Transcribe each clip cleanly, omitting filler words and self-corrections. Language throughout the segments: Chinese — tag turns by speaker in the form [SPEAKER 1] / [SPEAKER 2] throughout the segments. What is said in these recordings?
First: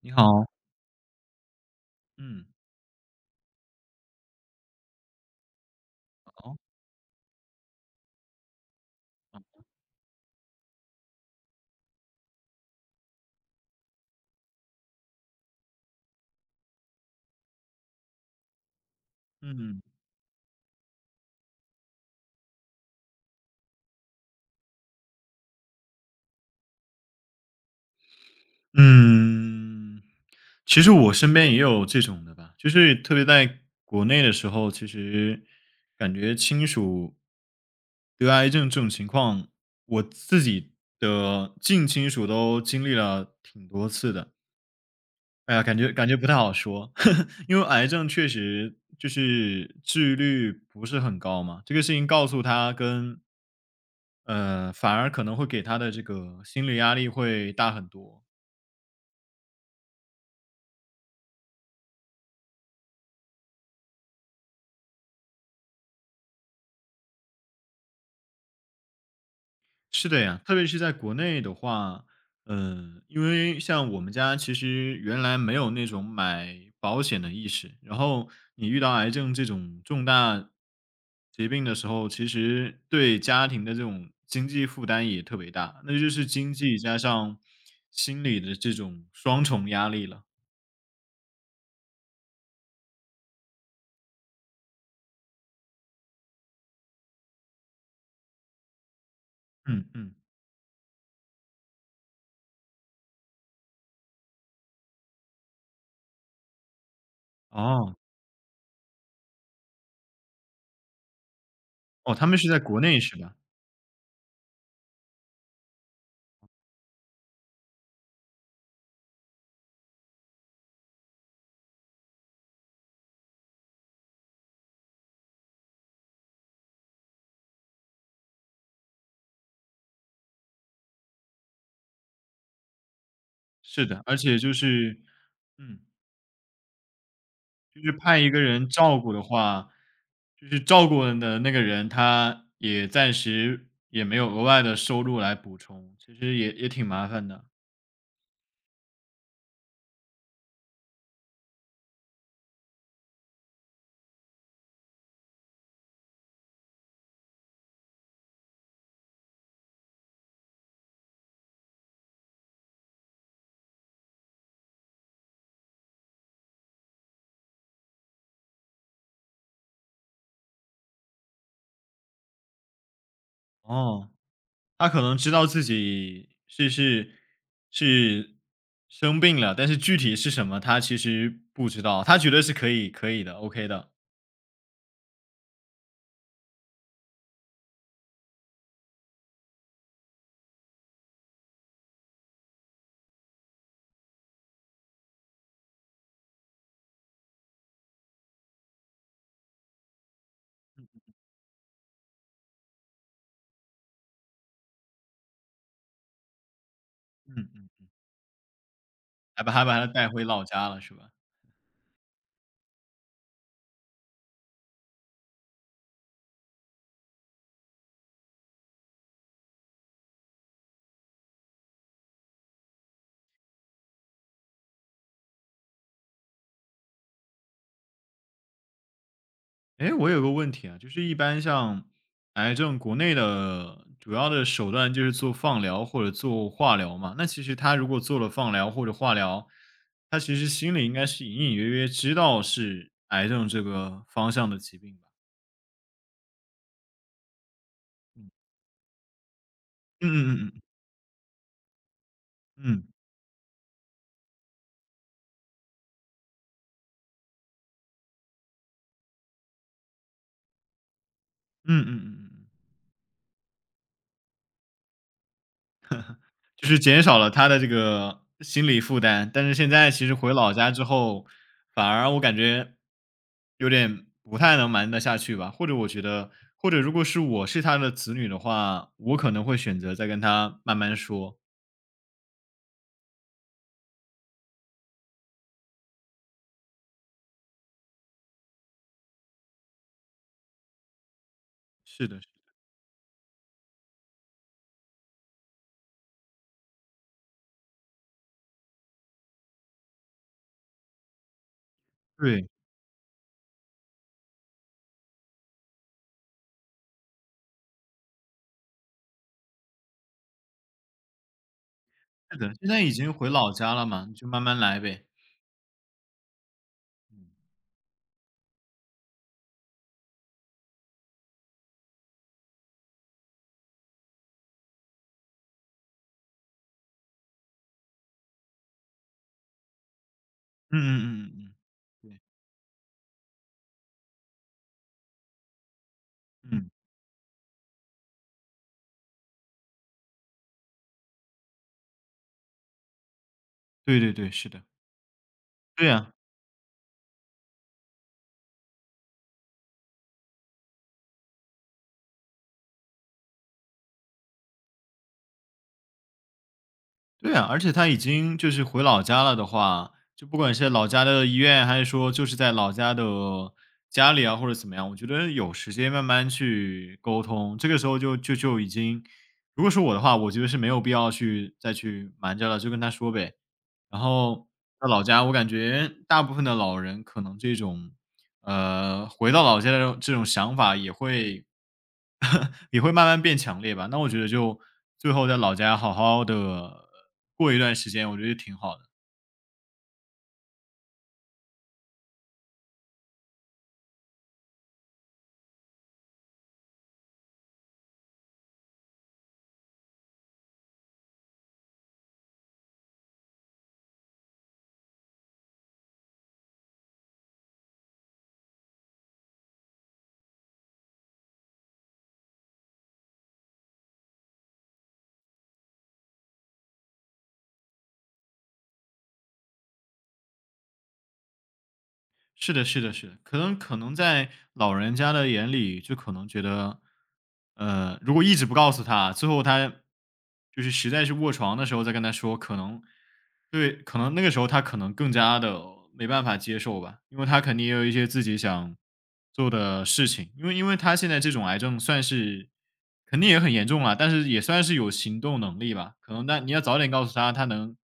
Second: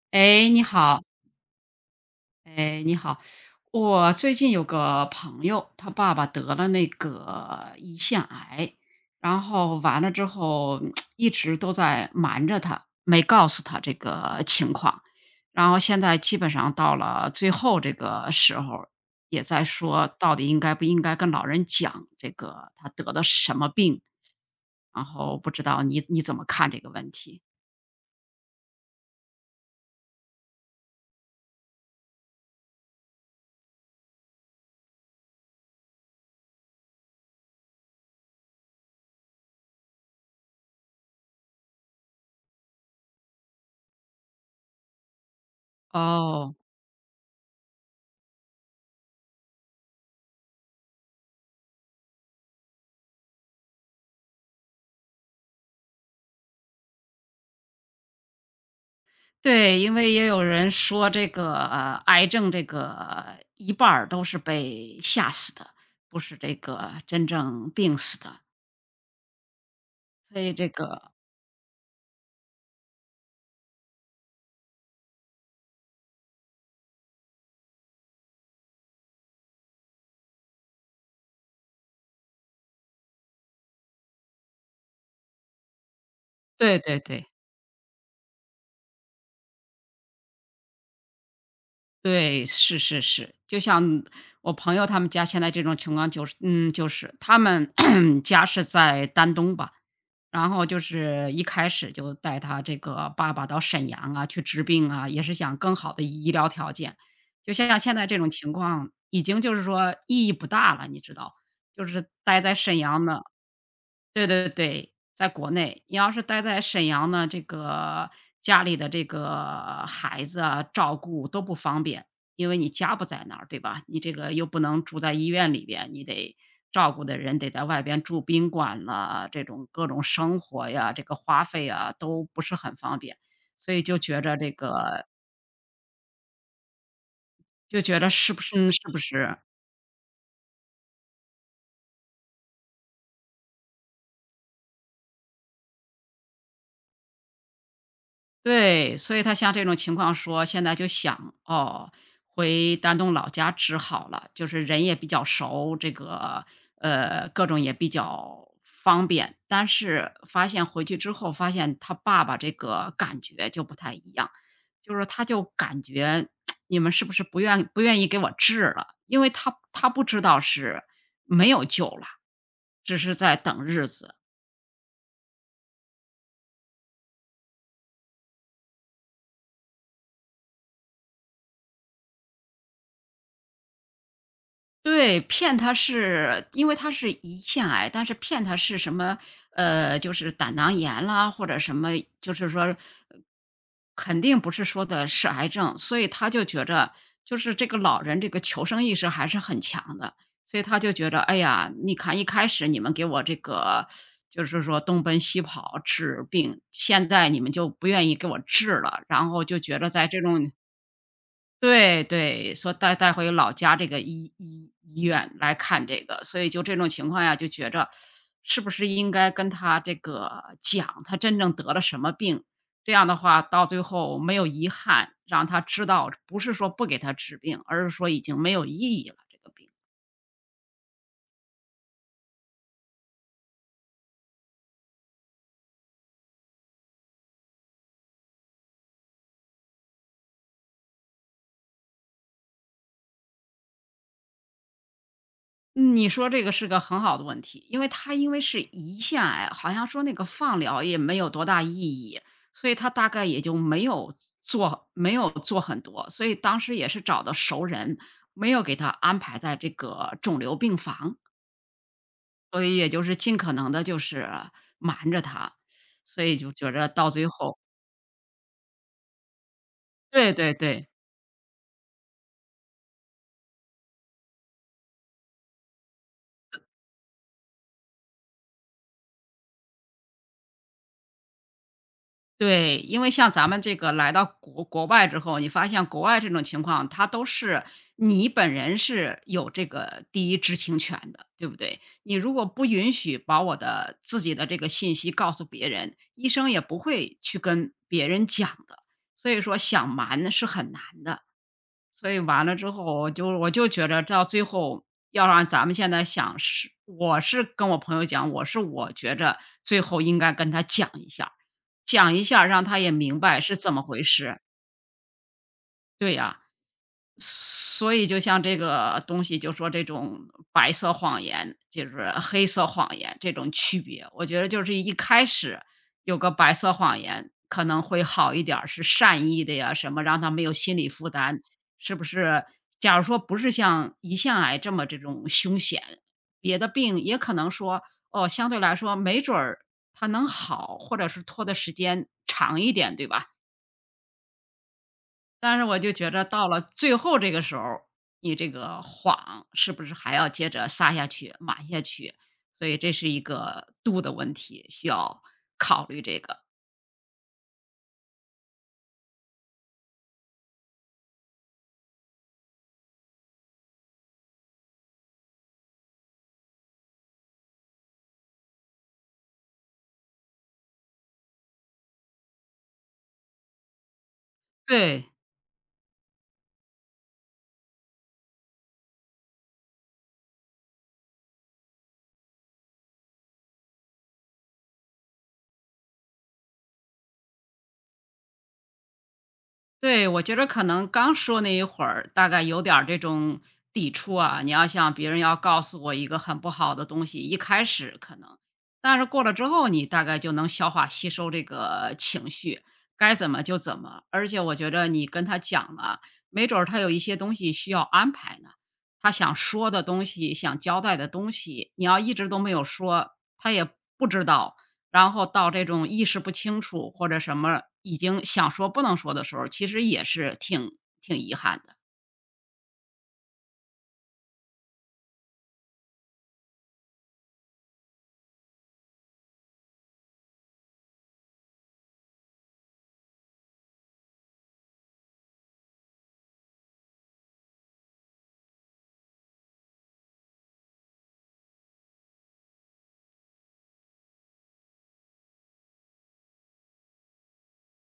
[SPEAKER 1] 你好，
[SPEAKER 2] 哎，你好。
[SPEAKER 1] 嗯，
[SPEAKER 2] 哎，你好。我最近有个朋友，他爸爸得
[SPEAKER 1] 哦，
[SPEAKER 2] 了那个胰腺癌，然
[SPEAKER 1] 哦
[SPEAKER 2] 后完了之后一直都在瞒着他，没告诉他这个情况。然后现在基本上到了最后这个时候，也在
[SPEAKER 1] 嗯
[SPEAKER 2] 说到底应该不应该跟老人讲这个他得的什么病，然后不知道你怎么看这个问题？
[SPEAKER 1] 嗯，其实我身边也有这种的吧，就是特别在国内的时候，其实感觉亲属得癌症这种情况，我自己的近亲属都经历了挺多次的。哎呀，感觉不太好
[SPEAKER 2] 哦。
[SPEAKER 1] 说，因为癌症确实就是治愈率不是很高嘛，这个事情告诉他跟反而可能会给他的这个心理压力会大很多。
[SPEAKER 2] 对，因为也有人说这个，癌症这个一半儿都是被吓死的，不是这个真正病死的，
[SPEAKER 1] 是的
[SPEAKER 2] 所
[SPEAKER 1] 呀，
[SPEAKER 2] 以
[SPEAKER 1] 特
[SPEAKER 2] 这
[SPEAKER 1] 别是在
[SPEAKER 2] 个。
[SPEAKER 1] 国内的话，嗯，因为像我们家其实原来没有那种买保险的意识，然后你遇到癌症这种重大疾病的时候，其实对家庭的这种经济负担也特别大，那就是经
[SPEAKER 2] 对
[SPEAKER 1] 济加
[SPEAKER 2] 对对。
[SPEAKER 1] 上心理的这种双重压力了。
[SPEAKER 2] 对，是是是，就像我朋友他们家现在这种情况就是他们 家是在丹东吧。
[SPEAKER 1] 嗯嗯，
[SPEAKER 2] 然后就是一开始就带他这个爸爸到沈阳啊去治病啊，也是想更好的医疗条件。就像现
[SPEAKER 1] 哦，
[SPEAKER 2] 在这种情况，已经就是说意义不大了，你知道，就是
[SPEAKER 1] 哦，他们
[SPEAKER 2] 待
[SPEAKER 1] 是
[SPEAKER 2] 在
[SPEAKER 1] 在
[SPEAKER 2] 沈
[SPEAKER 1] 国内
[SPEAKER 2] 阳
[SPEAKER 1] 是
[SPEAKER 2] 呢。
[SPEAKER 1] 吧？
[SPEAKER 2] 对对对，在国内，你要是待在沈阳呢，这个家里的这个孩子啊，照顾都不方便，因为你家不在那儿，对吧？你这个又不能住在医院里边，你得照顾的人得在外边住宾馆呐，这种各种生活呀，这个花费啊，都不是很方便，所以
[SPEAKER 1] 是
[SPEAKER 2] 就
[SPEAKER 1] 的，而
[SPEAKER 2] 觉着
[SPEAKER 1] 且
[SPEAKER 2] 这
[SPEAKER 1] 就是
[SPEAKER 2] 个，
[SPEAKER 1] 嗯，
[SPEAKER 2] 就
[SPEAKER 1] 就是
[SPEAKER 2] 觉着
[SPEAKER 1] 派一
[SPEAKER 2] 是不
[SPEAKER 1] 个人
[SPEAKER 2] 是是不
[SPEAKER 1] 照顾的
[SPEAKER 2] 是
[SPEAKER 1] 话，就是照顾的那个人，他也暂时也没有额外的收入来补充，其实也挺麻烦的。
[SPEAKER 2] 对，所以他像这种情况说，现在就想，哦，回丹东老家治好了，就是人也比较熟，这个，各种也比较方便。但是发现回去之后，发现他爸爸这个感觉就不太一样，就是他就感觉你们是不是不愿意给我治了？因为他不知道是没有救了，只是在等日
[SPEAKER 1] 哦，
[SPEAKER 2] 子。
[SPEAKER 1] 他可能知道自己是生病了，但是具体是什么，他其实不知道，他觉得是可以的，OK 的。
[SPEAKER 2] 对，骗他是因为他是胰腺癌，但是骗他是什么，就是胆囊炎啦，或者什么，就是说，肯定不是说的是癌症，所以他就觉着，就是这个老人这个求生意识还是很强的，所以他就觉着，哎呀，你看一开始你们给我这个，就是说东奔西跑治病，现在你
[SPEAKER 1] 嗯
[SPEAKER 2] 们就
[SPEAKER 1] 嗯，
[SPEAKER 2] 不愿意给我治了，然
[SPEAKER 1] 还
[SPEAKER 2] 后
[SPEAKER 1] 把
[SPEAKER 2] 就
[SPEAKER 1] 还
[SPEAKER 2] 觉
[SPEAKER 1] 把他
[SPEAKER 2] 着在
[SPEAKER 1] 带
[SPEAKER 2] 这
[SPEAKER 1] 回老
[SPEAKER 2] 种。
[SPEAKER 1] 家了，是吧？
[SPEAKER 2] 对对，说带回老家这个医院来看这个，所以就这种情况下就觉着，是不是应该跟他这个讲他真正得了什么病？这样的话到最后没有遗憾，让他知道不是说不给他治病，而是说已经没有意义了，这个病。
[SPEAKER 1] 哎，我有个问题啊，就是一般像癌症，国内的主要的手段就是做放疗或者做化疗嘛。那其实他如果做了放疗或者化疗，他其实心里应该是隐隐约约知道是癌症这个方向的疾病吧？
[SPEAKER 2] 你说这个是个很好的问题，因为他因
[SPEAKER 1] 嗯
[SPEAKER 2] 为是胰腺癌，好像说
[SPEAKER 1] 嗯
[SPEAKER 2] 那个
[SPEAKER 1] 嗯
[SPEAKER 2] 放
[SPEAKER 1] 嗯
[SPEAKER 2] 疗也没有多大意义，所以
[SPEAKER 1] 嗯
[SPEAKER 2] 他
[SPEAKER 1] 嗯
[SPEAKER 2] 大概也就没有做很多，所以当时也是找的熟人，没有给他安排在这个肿瘤病房，
[SPEAKER 1] 嗯嗯嗯嗯。
[SPEAKER 2] 所以也就是尽可能的，就是瞒着他，所以就
[SPEAKER 1] 就
[SPEAKER 2] 觉
[SPEAKER 1] 是
[SPEAKER 2] 着
[SPEAKER 1] 减
[SPEAKER 2] 到
[SPEAKER 1] 少
[SPEAKER 2] 最
[SPEAKER 1] 了他
[SPEAKER 2] 后。
[SPEAKER 1] 的这个心理负担，但是现在其实
[SPEAKER 2] 对
[SPEAKER 1] 回老
[SPEAKER 2] 对
[SPEAKER 1] 家之
[SPEAKER 2] 对。
[SPEAKER 1] 后，反而我感觉有点不太能瞒得下去吧。或者我觉得，或者如果是我是他的子女的话，我可能会选择再跟他慢慢说。
[SPEAKER 2] 对，因为像咱们这个来到国外之后，你发现国外这种情况，它都是你本人是有这个第一知情权的，对不对？
[SPEAKER 1] 是
[SPEAKER 2] 你
[SPEAKER 1] 的，是
[SPEAKER 2] 如果不允许把我的自己的这个信息告诉别人，医生也不会去跟别人讲的。所以说想瞒是很难的。所以完
[SPEAKER 1] 对，
[SPEAKER 2] 了之后，我就觉着到最后，要让咱们现在想是我是跟我朋友讲，我觉着最后应该跟他讲一下儿讲一
[SPEAKER 1] 是
[SPEAKER 2] 下儿
[SPEAKER 1] 的，
[SPEAKER 2] 让
[SPEAKER 1] 现
[SPEAKER 2] 他
[SPEAKER 1] 在
[SPEAKER 2] 也
[SPEAKER 1] 已经
[SPEAKER 2] 明
[SPEAKER 1] 回
[SPEAKER 2] 白
[SPEAKER 1] 老
[SPEAKER 2] 是
[SPEAKER 1] 家
[SPEAKER 2] 怎么
[SPEAKER 1] 了
[SPEAKER 2] 回
[SPEAKER 1] 嘛，你就
[SPEAKER 2] 事。
[SPEAKER 1] 慢慢来呗。
[SPEAKER 2] 对呀。所以就像这个东西，就说这种白色谎言，就是黑色谎言这种区别，我觉得就是一开始有个白色谎言可能会好一点儿是善意的呀，什么让他没有
[SPEAKER 1] 嗯嗯
[SPEAKER 2] 心理负
[SPEAKER 1] 嗯嗯
[SPEAKER 2] 担，
[SPEAKER 1] 嗯，
[SPEAKER 2] 是不
[SPEAKER 1] 对，
[SPEAKER 2] 是？假如说不是像胰腺癌这么这种凶险，别的
[SPEAKER 1] 嗯，
[SPEAKER 2] 病也可能说，哦，相对来说没准儿它能好，或者是拖的时间长一点，对吧？
[SPEAKER 1] 对对对，是的，
[SPEAKER 2] 但是我
[SPEAKER 1] 对
[SPEAKER 2] 就觉
[SPEAKER 1] 呀。
[SPEAKER 2] 着到了最后这个时候儿，你这个谎是不是还要接着撒下去、瞒下去？所以这是一个度的问题，需要考虑这个。
[SPEAKER 1] 对啊，而且他已经就是回老家了的话，就不管是老家的医院，还是说就是在老家的家里啊，或者怎么样，我觉得有时间慢慢去沟通。这个时候就已经，如果是我的话，我觉得是没有必要去再去瞒着了，就跟他说呗。然后在老
[SPEAKER 2] 对。
[SPEAKER 1] 家，我感觉大部分的老人可能这种，回到老家的这种想法也会 也会慢慢变强烈吧。那我觉得就最后在老家好好的过一段时间，我觉得挺好的。
[SPEAKER 2] 对，我觉得可能刚说那一会儿，大概有点儿这种抵触啊。你要像别人要告诉我一个很不好的东西，一开始可能，但是过了之后，你大概就能消化吸收这个情绪，该怎么就怎么。而且我觉着你跟他讲了，没准儿他有一些东西需要安排呢，他想说的东西、想交代的东西，你要一直都没有说，他也不知道。然后到这种意识不清楚或者什么已经想说不能说的时候，其实也是挺遗憾的。
[SPEAKER 1] 是的，是的，是的，可能在老人家的眼里，就可能觉得，如果一直不告诉他，最后他就是实在是卧床的时候再跟他说，可能对，可能那个时候他可能更加的没办法接受吧，因为他肯定也有一些自己想做的事情，因为他现在这种癌症算是肯定也很严重了，但是也算是有行动能力吧，可能但你要早点告诉他，他能。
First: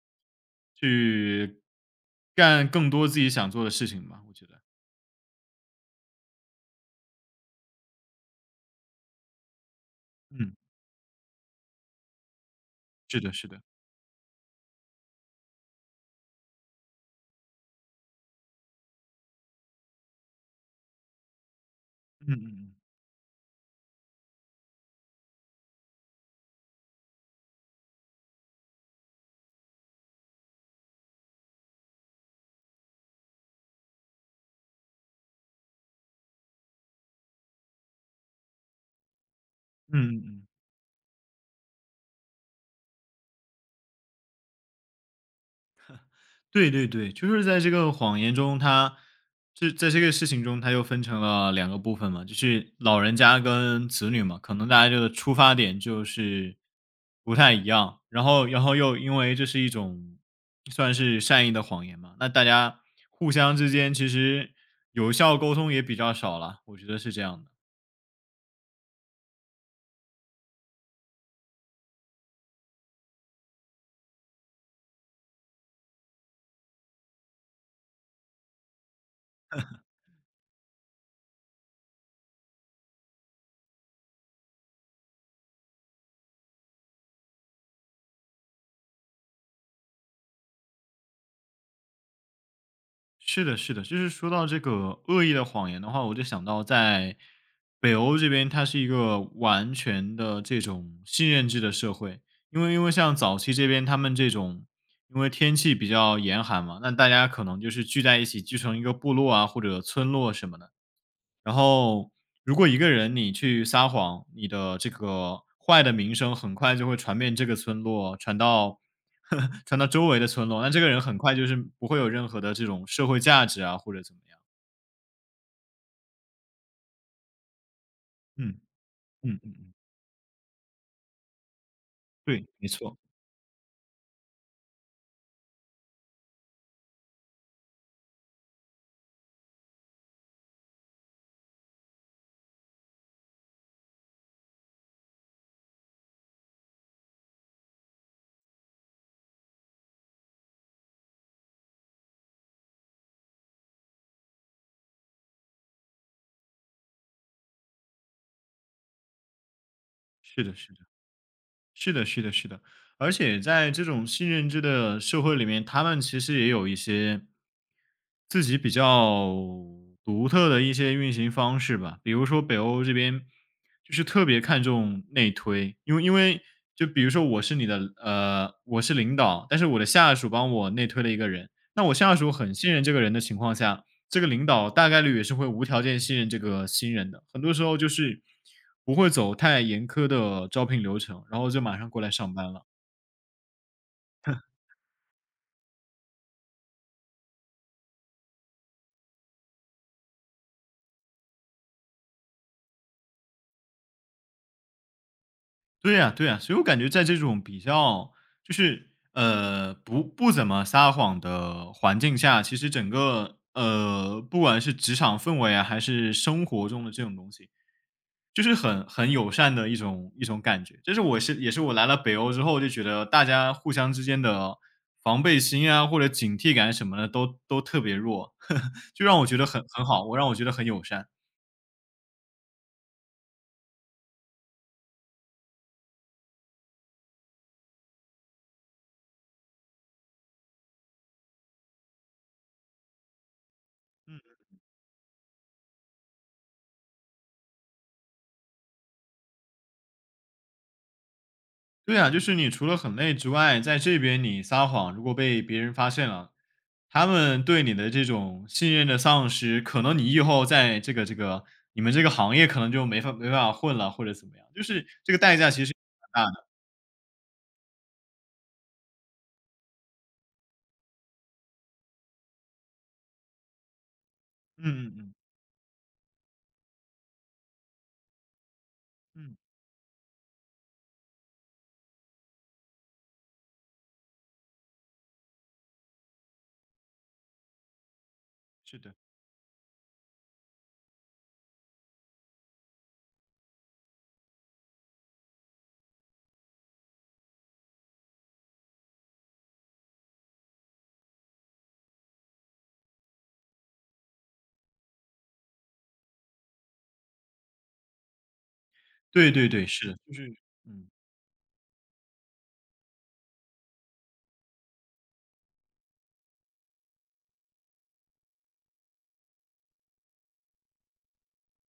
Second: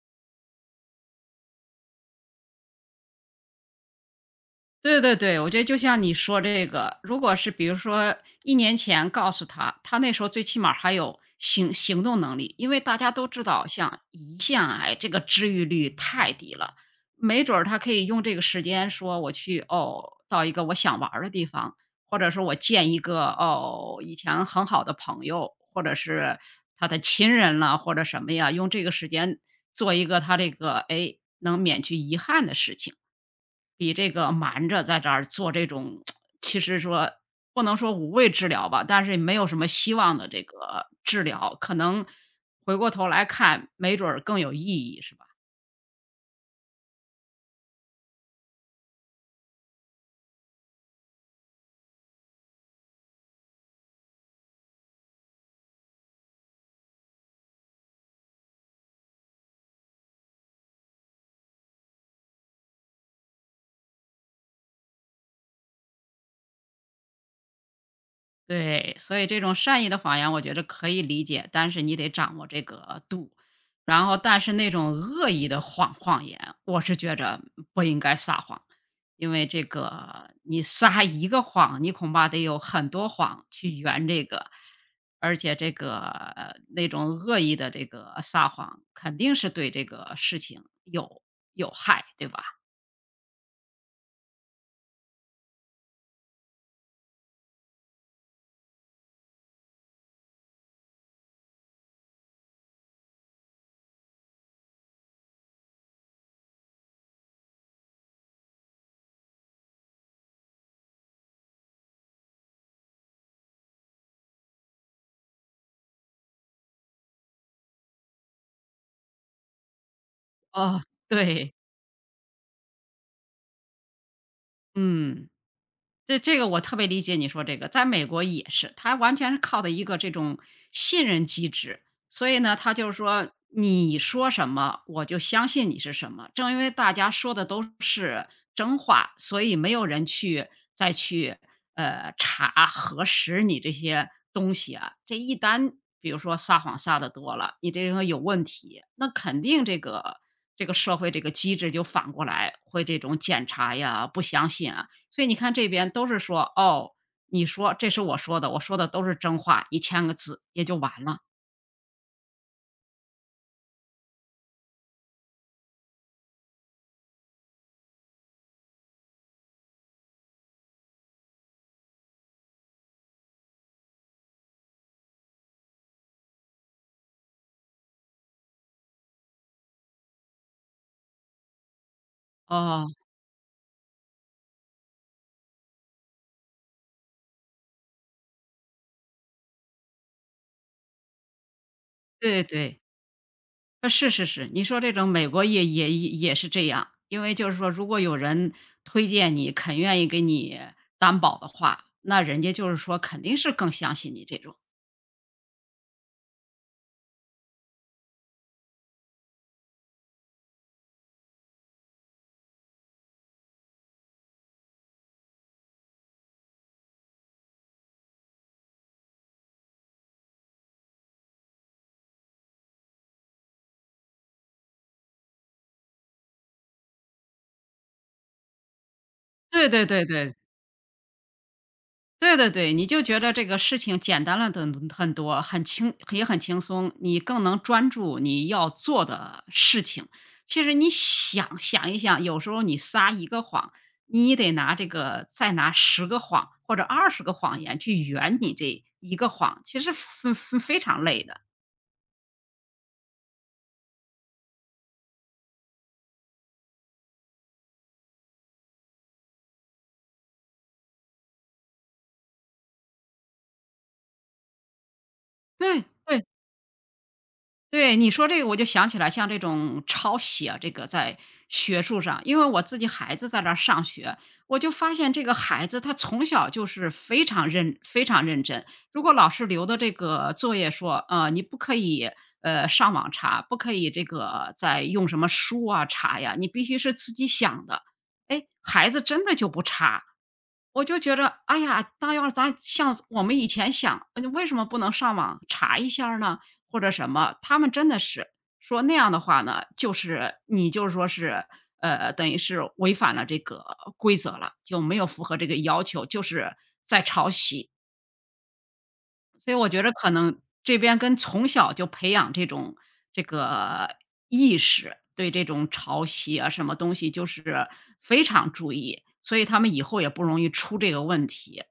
[SPEAKER 1] 去干更多自己想做的事情吧，我觉得。
[SPEAKER 2] 对对对，我觉得就像你说这个，如果是比如说一年前告诉他，他那时候最
[SPEAKER 1] 嗯，
[SPEAKER 2] 起码还有行动能力。因为大家
[SPEAKER 1] 是
[SPEAKER 2] 都
[SPEAKER 1] 的，
[SPEAKER 2] 知
[SPEAKER 1] 是的，
[SPEAKER 2] 道，像胰腺癌这个治愈率太低了，没准儿他可以用这个时间说我去，哦，到一个我想玩儿的地方，或者
[SPEAKER 1] 嗯
[SPEAKER 2] 说
[SPEAKER 1] 嗯
[SPEAKER 2] 我
[SPEAKER 1] 嗯
[SPEAKER 2] 见一个，哦，以前很好的朋友，或者是他的亲人了，或者什么呀，用这个时间做一个他这个，哎，能免去遗憾的事情。比这个瞒着在这儿做这种，其实说不能说无谓治疗吧，但是也没有什么
[SPEAKER 1] 嗯
[SPEAKER 2] 希望
[SPEAKER 1] 嗯
[SPEAKER 2] 的这
[SPEAKER 1] 嗯，
[SPEAKER 2] 个治疗，可能回过头来看，没准儿更有意义，是吧？
[SPEAKER 1] 对对对，就是在这个谎言中，这在这个事情中，它又分成了两个部分嘛，就是老人家跟子女嘛，可能大家这个出发点就是不太一样，然后又因为这是一种算是善意的谎言嘛，那大家互相之间其实有效沟通也比较少了，我觉得是这样的。
[SPEAKER 2] 对，所以这种善意的谎言，我觉得可以理解，但是你得掌握这个度。然后，但是那种恶意的谎言，我是觉着不应该撒谎，因为这个你撒一个谎，你恐怕得有很多谎去圆这个，而且这个那种恶意的这个撒谎，肯定是对这个事情有害，对吧？
[SPEAKER 1] 是的，是的，就是说到这个恶意的谎言的话，我就想到在北欧这边，它是一个完全的这种信任制的社会，因为像早期这边他们这种，因为天气比较严寒嘛，那大家可能就是聚在一起，聚成一个部落啊或者村落什么的。然后如果一个人你去撒谎，你的这个坏的名声很快就会传遍这个村落，传到 传到周围的村落，那
[SPEAKER 2] 哦，
[SPEAKER 1] 这个人很快就
[SPEAKER 2] 对，
[SPEAKER 1] 是不会有任何的这种社会价值啊，或者怎么样。
[SPEAKER 2] 嗯。这个我特别理解你说这个，在美国也
[SPEAKER 1] 嗯
[SPEAKER 2] 是，它完全是
[SPEAKER 1] 嗯
[SPEAKER 2] 靠的
[SPEAKER 1] 嗯，
[SPEAKER 2] 一个这种信任机制，所以
[SPEAKER 1] 对，
[SPEAKER 2] 呢，
[SPEAKER 1] 没
[SPEAKER 2] 他就
[SPEAKER 1] 错，
[SPEAKER 2] 是说你说什么，我就相信你是什么。正因为大家说的都是真话，所以没有人去再去查核实你这些东西啊。这一旦比如说撒谎撒的多了，你这个有问题，那肯定这个社会这个机制就反过来会这种检查呀、不相信啊。所以你看这边都是说，哦，你说这是我说的，我说的都是真话你签个字
[SPEAKER 1] 是的，
[SPEAKER 2] 也
[SPEAKER 1] 是
[SPEAKER 2] 就
[SPEAKER 1] 的。
[SPEAKER 2] 完了。
[SPEAKER 1] 是的，是的，是的，而且在这种新认知的社会里面，他们其实也有一些自己比较独特的一些运行方式吧。比如说北欧这边就是特别看重内推，因为就比如说我是领导，但是我的下属帮我内推了一个人，那我下属很信任
[SPEAKER 2] 哦，
[SPEAKER 1] 这个人的情况下，这个领导大概率也是会无条件信任这个新人的。很多时候就是不会走太严苛的招聘流程，然后就马上过来上
[SPEAKER 2] 对
[SPEAKER 1] 班了。
[SPEAKER 2] 对，是是是，你说这种美国也是这样，因为就是说如果有人推荐你，肯愿意给你担保的话，那人家就是说肯定是更相信你这种。
[SPEAKER 1] 对呀，对呀，所以我感觉在这种比较就是不怎么撒谎的环境下，其实整个不管是职场氛围啊，还是生活中的这种东西，就是很友善的一种感觉。这是我是也是我来了北欧之后就觉得大家互相之间的防备心啊或者警惕感什么的都特别弱，就让我觉得很
[SPEAKER 2] 对对
[SPEAKER 1] 很
[SPEAKER 2] 对
[SPEAKER 1] 好，让
[SPEAKER 2] 对
[SPEAKER 1] 我觉得很友善。
[SPEAKER 2] 对对对，你就觉得这个事情简单了很多，很轻也很轻松，你更能专注你要做的事情。其实你想一想，有时候你撒一个谎，你得拿这个再拿十个谎或者20个谎言去圆你这一个谎，其实非常累的。
[SPEAKER 1] 对啊，就是你除了很累之外，在这边你撒谎，如果被别人发现了，他们对你的这种信任的丧失，可能你以后在这个你们这个行业可能就没办法混了，或者怎么样，就是这个代价其实
[SPEAKER 2] 对对，
[SPEAKER 1] 蛮大的。
[SPEAKER 2] 对，你说这个我就想起来，像这种抄写，这个在学术上，因为我自己孩子在这儿上学，我
[SPEAKER 1] 嗯
[SPEAKER 2] 就
[SPEAKER 1] 嗯
[SPEAKER 2] 发现
[SPEAKER 1] 嗯
[SPEAKER 2] 这个孩子他从小就是非常认真。如果老
[SPEAKER 1] 嗯，
[SPEAKER 2] 师留的这个作业说，你不可以上网查，不可以这个再用什么书啊查呀，你必须是自己想的。哎，
[SPEAKER 1] 是
[SPEAKER 2] 孩
[SPEAKER 1] 的，
[SPEAKER 2] 子真的就不查，我就觉着，哎呀，那要是咱像我们以前想，为什么不能上网查一下儿呢？或者什么，他们真的是说那样的话呢，就是你就是说是，等于是违反了这个规则了，就没有符合这个要求，就是在抄袭。
[SPEAKER 1] 对对
[SPEAKER 2] 所以
[SPEAKER 1] 对，
[SPEAKER 2] 我觉
[SPEAKER 1] 是
[SPEAKER 2] 得
[SPEAKER 1] 的，
[SPEAKER 2] 可
[SPEAKER 1] 就是
[SPEAKER 2] 能这
[SPEAKER 1] 嗯
[SPEAKER 2] 边跟从小就培养这种这个意识，对这种抄袭啊什么东西就是非常注意，所以他们以后也不容易出这个问题。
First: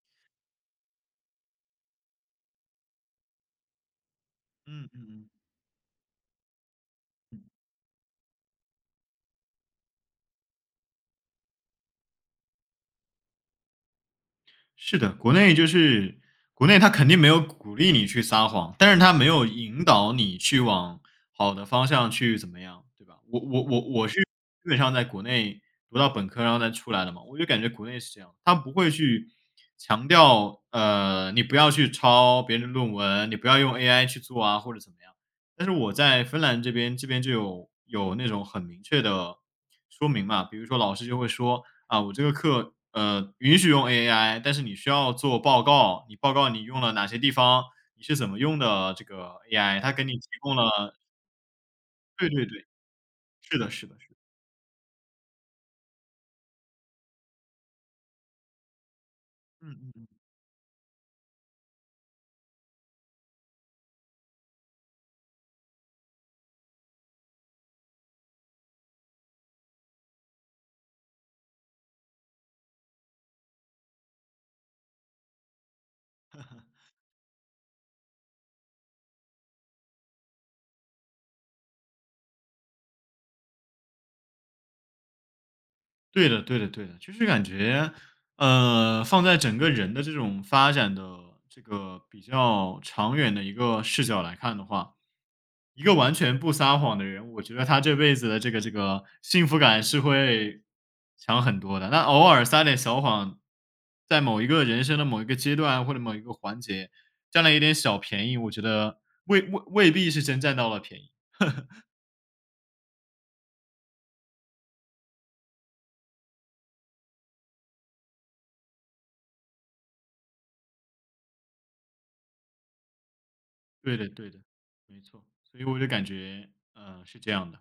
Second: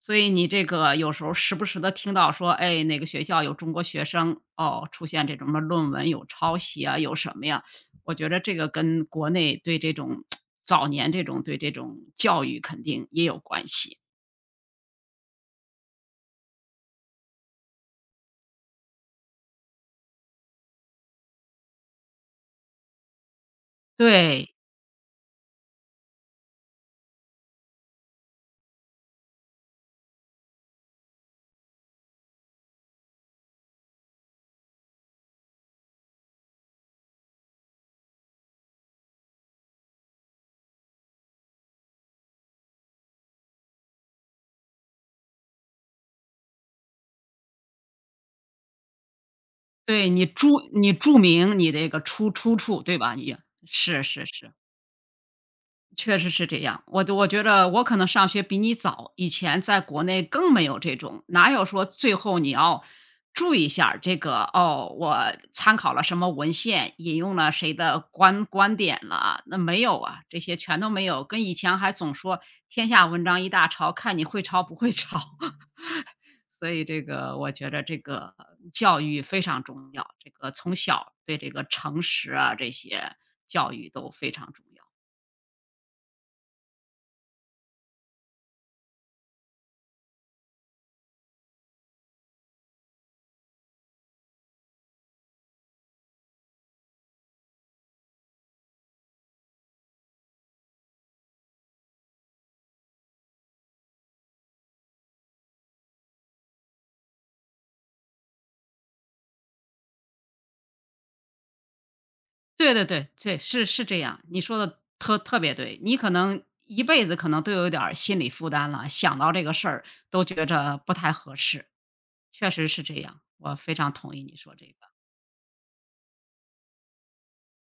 [SPEAKER 2] 所以你这个有时候时不时的听到说，哎，哪个学校有中国学生，哦，
[SPEAKER 1] 嗯嗯
[SPEAKER 2] 出现
[SPEAKER 1] 嗯。
[SPEAKER 2] 这种什么论文有抄袭啊，有什么呀，我觉得这个跟国内对这种早年这种对这种教育肯定也有关系。
[SPEAKER 1] 是的，国内就是国内，他肯定没有鼓励你去撒谎，但是他没有引导你去往好的方向去怎么样，对吧？我是
[SPEAKER 2] 对，
[SPEAKER 1] 基本上在国内读到本科，然后再出来的嘛，我就感觉国内是这样，他不会去强调，你不要去抄别人的论文，你不要用 AI 去做啊，或者怎么样。但是我在芬兰这边，这边就有那种很明确的说明嘛，比如说老师就会说，啊，我这个课，允许用 AI,但是你需要做报告，你报告你用了哪些地方，你是怎么用的这个 AI,它给
[SPEAKER 2] 对，
[SPEAKER 1] 你
[SPEAKER 2] 你
[SPEAKER 1] 提
[SPEAKER 2] 注
[SPEAKER 1] 供
[SPEAKER 2] 你
[SPEAKER 1] 了
[SPEAKER 2] 注明你这个
[SPEAKER 1] 对
[SPEAKER 2] 出
[SPEAKER 1] 对
[SPEAKER 2] 出
[SPEAKER 1] 对，
[SPEAKER 2] 处，对吧？你
[SPEAKER 1] 是的是的
[SPEAKER 2] 是
[SPEAKER 1] 是的，
[SPEAKER 2] 是是。确实是这样，我觉得我可能上学比你早，以前在
[SPEAKER 1] 嗯
[SPEAKER 2] 国
[SPEAKER 1] 嗯。
[SPEAKER 2] 内更没有这种，哪有说最后你要注意一下儿这个，哦，我参考了什么文献，引用了谁的观点了，那没有啊，这些全都没有。跟以前还总说天下文章一大抄，看你会抄不会抄。所以这个我觉得这个教育非常重要，这个从小对这个诚实啊这些教育都非常重要。
[SPEAKER 1] 对的，对的，对的，就是感觉，放在整个人的这种发展的这个比较长远的一个视角来看的话，一个完全不撒谎的人，我觉得他这辈子的这个幸福感是会强很多的。那偶尔撒点小谎，在某一个人生的某一个阶段或者某一个环节，占了一点小便宜，我觉得未必是真占到了便宜。
[SPEAKER 2] 对对对对，是是这样，你说的特别对。你可能一辈子可能都有点儿心理负担了，想到这个事儿都觉着不太合适，确实是这样，我非常
[SPEAKER 1] 对的，
[SPEAKER 2] 同意
[SPEAKER 1] 对
[SPEAKER 2] 你
[SPEAKER 1] 的，
[SPEAKER 2] 说这个。
[SPEAKER 1] 没错。所以我就感觉，是这样的。